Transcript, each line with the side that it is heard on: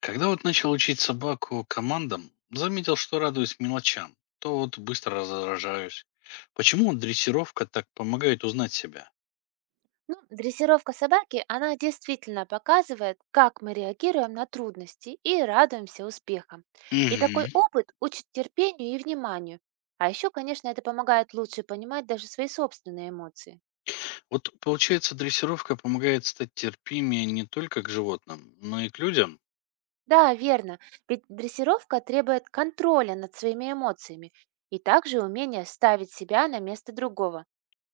left: Когда вот начал учить собаку командам, заметил, что радуюсь мелочам, то вот быстро раздражаюсь. Почему вот дрессировка так помогает узнать себя?
right: Ну, дрессировка собаки, она действительно показывает, как мы реагируем на трудности и радуемся успехам. И такой
left: Мгм.
right: опыт учит терпению и вниманию. А еще, конечно, это помогает лучше понимать даже свои собственные эмоции.
left: Вот получается, дрессировка помогает стать терпимее не только к животным, но и к людям?
right: Да, верно, ведь дрессировка требует контроля над своими эмоциями и также умения ставить себя на место другого.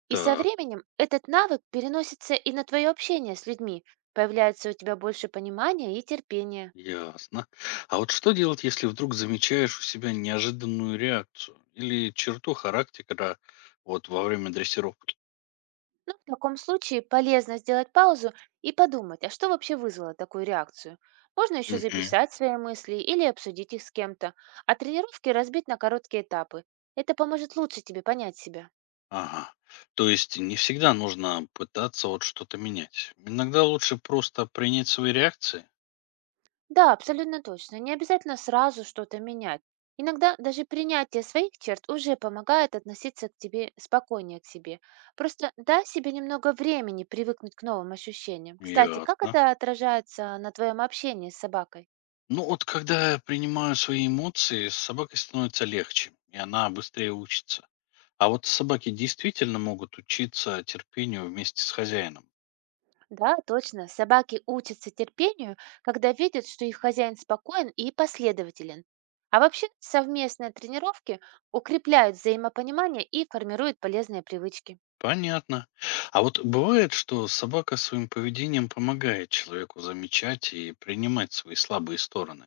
right: И со
left: Так,
right: временем этот навык переносится и на твое общение с людьми, появляется у тебя больше понимания и терпения.
left: ясно. А вот что делать, если вдруг замечаешь у себя неожиданную реакцию или черту характера вот во время дрессировки?
right: Ну, в таком случае полезно сделать паузу и подумать, а что вообще вызвало такую реакцию. Можно еще записать свои мысли или обсудить их с кем-то, а тренировки разбить на короткие этапы. Это поможет лучше тебе понять себя.
left: Ага. То есть не всегда нужно пытаться вот что-то менять. Иногда лучше просто принять свои реакции.
right: Да, абсолютно точно. Не обязательно сразу что-то менять. Иногда даже принятие своих черт уже помогает относиться к тебе спокойнее к себе. Просто дай себе немного времени привыкнуть к новым ощущениям. Кстати, как
left: Ясно.
right: это отражается на твоем общении с собакой?
left: Ну вот когда я принимаю свои эмоции, с собакой становится легче, и она быстрее учится. А вот собаки действительно могут учиться терпению вместе с хозяином.
right: Да, точно. Собаки учатся терпению, когда видят, что их хозяин спокоен и последователен. А вообще совместные тренировки укрепляют взаимопонимание и формируют полезные привычки.
left: Понятно. А вот бывает, что собака своим поведением помогает человеку замечать и принимать свои слабые стороны.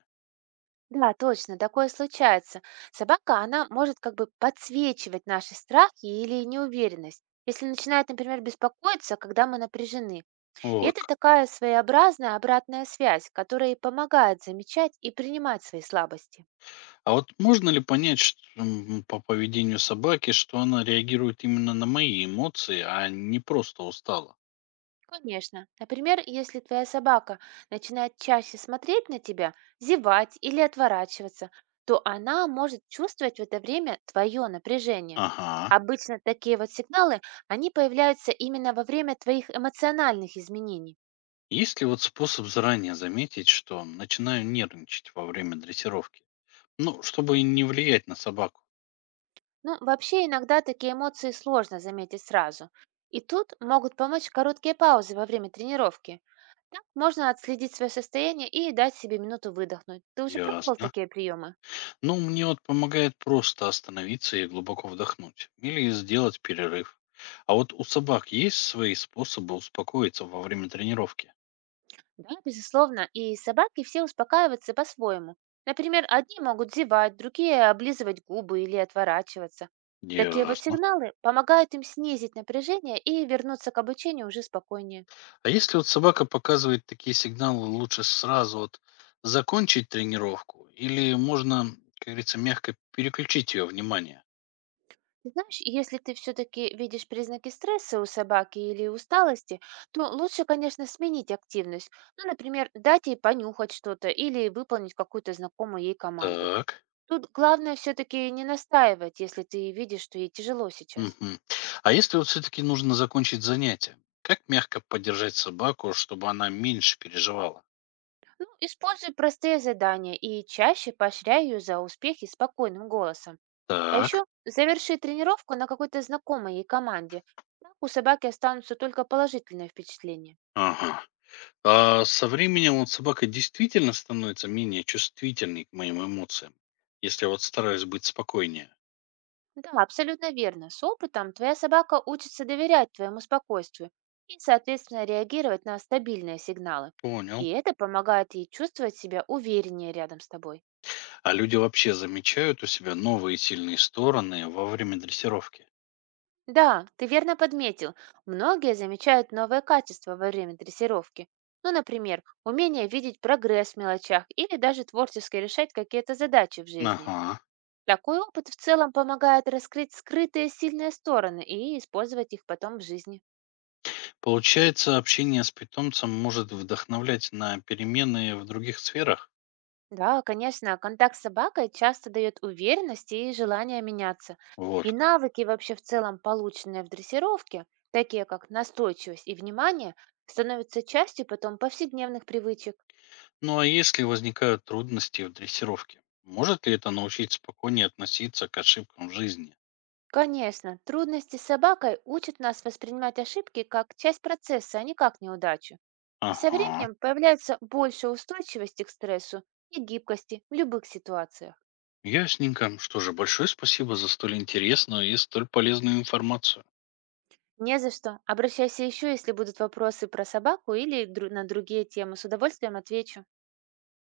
right: Да, точно, такое случается. Собака, она может как бы подсвечивать наши страхи или неуверенность, если начинает, например, беспокоиться, когда мы напряжены. И
left: Вот
right: это
left: как.
right: такая своеобразная обратная связь, которая и помогает замечать и принимать свои слабости.
left: А вот можно ли понять по поведению собаки, что она реагирует именно на мои эмоции, а не просто устала?
right: Конечно. Например, если твоя собака начинает чаще смотреть на тебя, зевать или отворачиваться, то она может чувствовать в это время твое напряжение.
left: Ага.
right: Обычно такие вот сигналы, они появляются именно во время твоих эмоциональных изменений.
left: Есть ли вот способ заранее заметить, что начинаю нервничать во время дрессировки? Ну, чтобы не влиять на собаку.
right: Ну, вообще иногда такие эмоции сложно заметить сразу. И тут могут помочь короткие паузы во время тренировки. Так можно отследить свое состояние и дать себе минуту выдохнуть. Ты уже пробовал
left: Ясно.
right: такие приемы?
left: Ну, мне вот помогает просто остановиться и глубоко вдохнуть. Или сделать перерыв. А вот у собак есть свои способы успокоиться во время тренировки?
right: Да, безусловно, и собаки все успокаиваются по-своему. Например, одни могут зевать, другие облизывать губы или отворачиваться. Такие вот
left: Ясно.
right: сигналы помогают им снизить напряжение и вернуться к обучению уже спокойнее.
left: А если вот собака показывает такие сигналы, лучше сразу вот закончить тренировку? Или можно, как говорится, мягко переключить ее внимание?
right: Ты знаешь, если ты все-таки видишь признаки стресса у собаки или усталости, то лучше, конечно, сменить активность. Ну, например, дать ей понюхать что-то или выполнить какую-то знакомую ей команду.
left: Так.
right: Тут главное все-таки не настаивать, если ты видишь, что ей тяжело сейчас.
left: Мгм. А если вот все-таки нужно закончить занятие? Как мягко поддержать собаку, чтобы она меньше переживала?
right: Ну, используй простые задания и чаще поощряй ее за успехи спокойным голосом. А
left: Так.
right: еще заверши тренировку на какой-то знакомой ей команде. Так у собаки останутся только положительные впечатления.
left: Ага. А со временем вот собака действительно становится менее чувствительной к моим эмоциям, если я вот стараюсь быть спокойнее.
right: Да, абсолютно верно. С опытом твоя собака учится доверять твоему спокойствию и, соответственно, реагировать на стабильные сигналы.
left: Понял.
right: И это помогает ей чувствовать себя увереннее рядом с тобой.
left: А люди вообще замечают у себя новые сильные стороны во время дрессировки?
right: Да, ты верно подметил. Многие замечают новые качества во время дрессировки. Ну, например, умение видеть прогресс в мелочах или даже творчески решать какие-то задачи в жизни.
left: Ага.
right: Такой опыт в целом помогает раскрыть скрытые сильные стороны и использовать их потом в жизни.
left: Получается, общение с питомцем может вдохновлять на перемены в других сферах?
right: Да, конечно, контакт с собакой часто дает уверенность и желание меняться. И
left: Вот как.
right: навыки вообще в целом, полученные в дрессировке, такие как настойчивость и внимание, становятся частью потом повседневных привычек.
left: Ну а если возникают трудности в дрессировке, может ли это научить спокойнее относиться к ошибкам в жизни?
right: Конечно, трудности с собакой учат нас воспринимать ошибки как часть процесса, а не как неудачу. И со
left: Ага.
right: временем появляется больше устойчивости к стрессу и гибкости в любых ситуациях.
left: Ясненько. Что же, большое спасибо за столь интересную и столь полезную информацию.
right: Не за что. Обращайся еще, если будут вопросы про собаку или на другие темы. С удовольствием отвечу.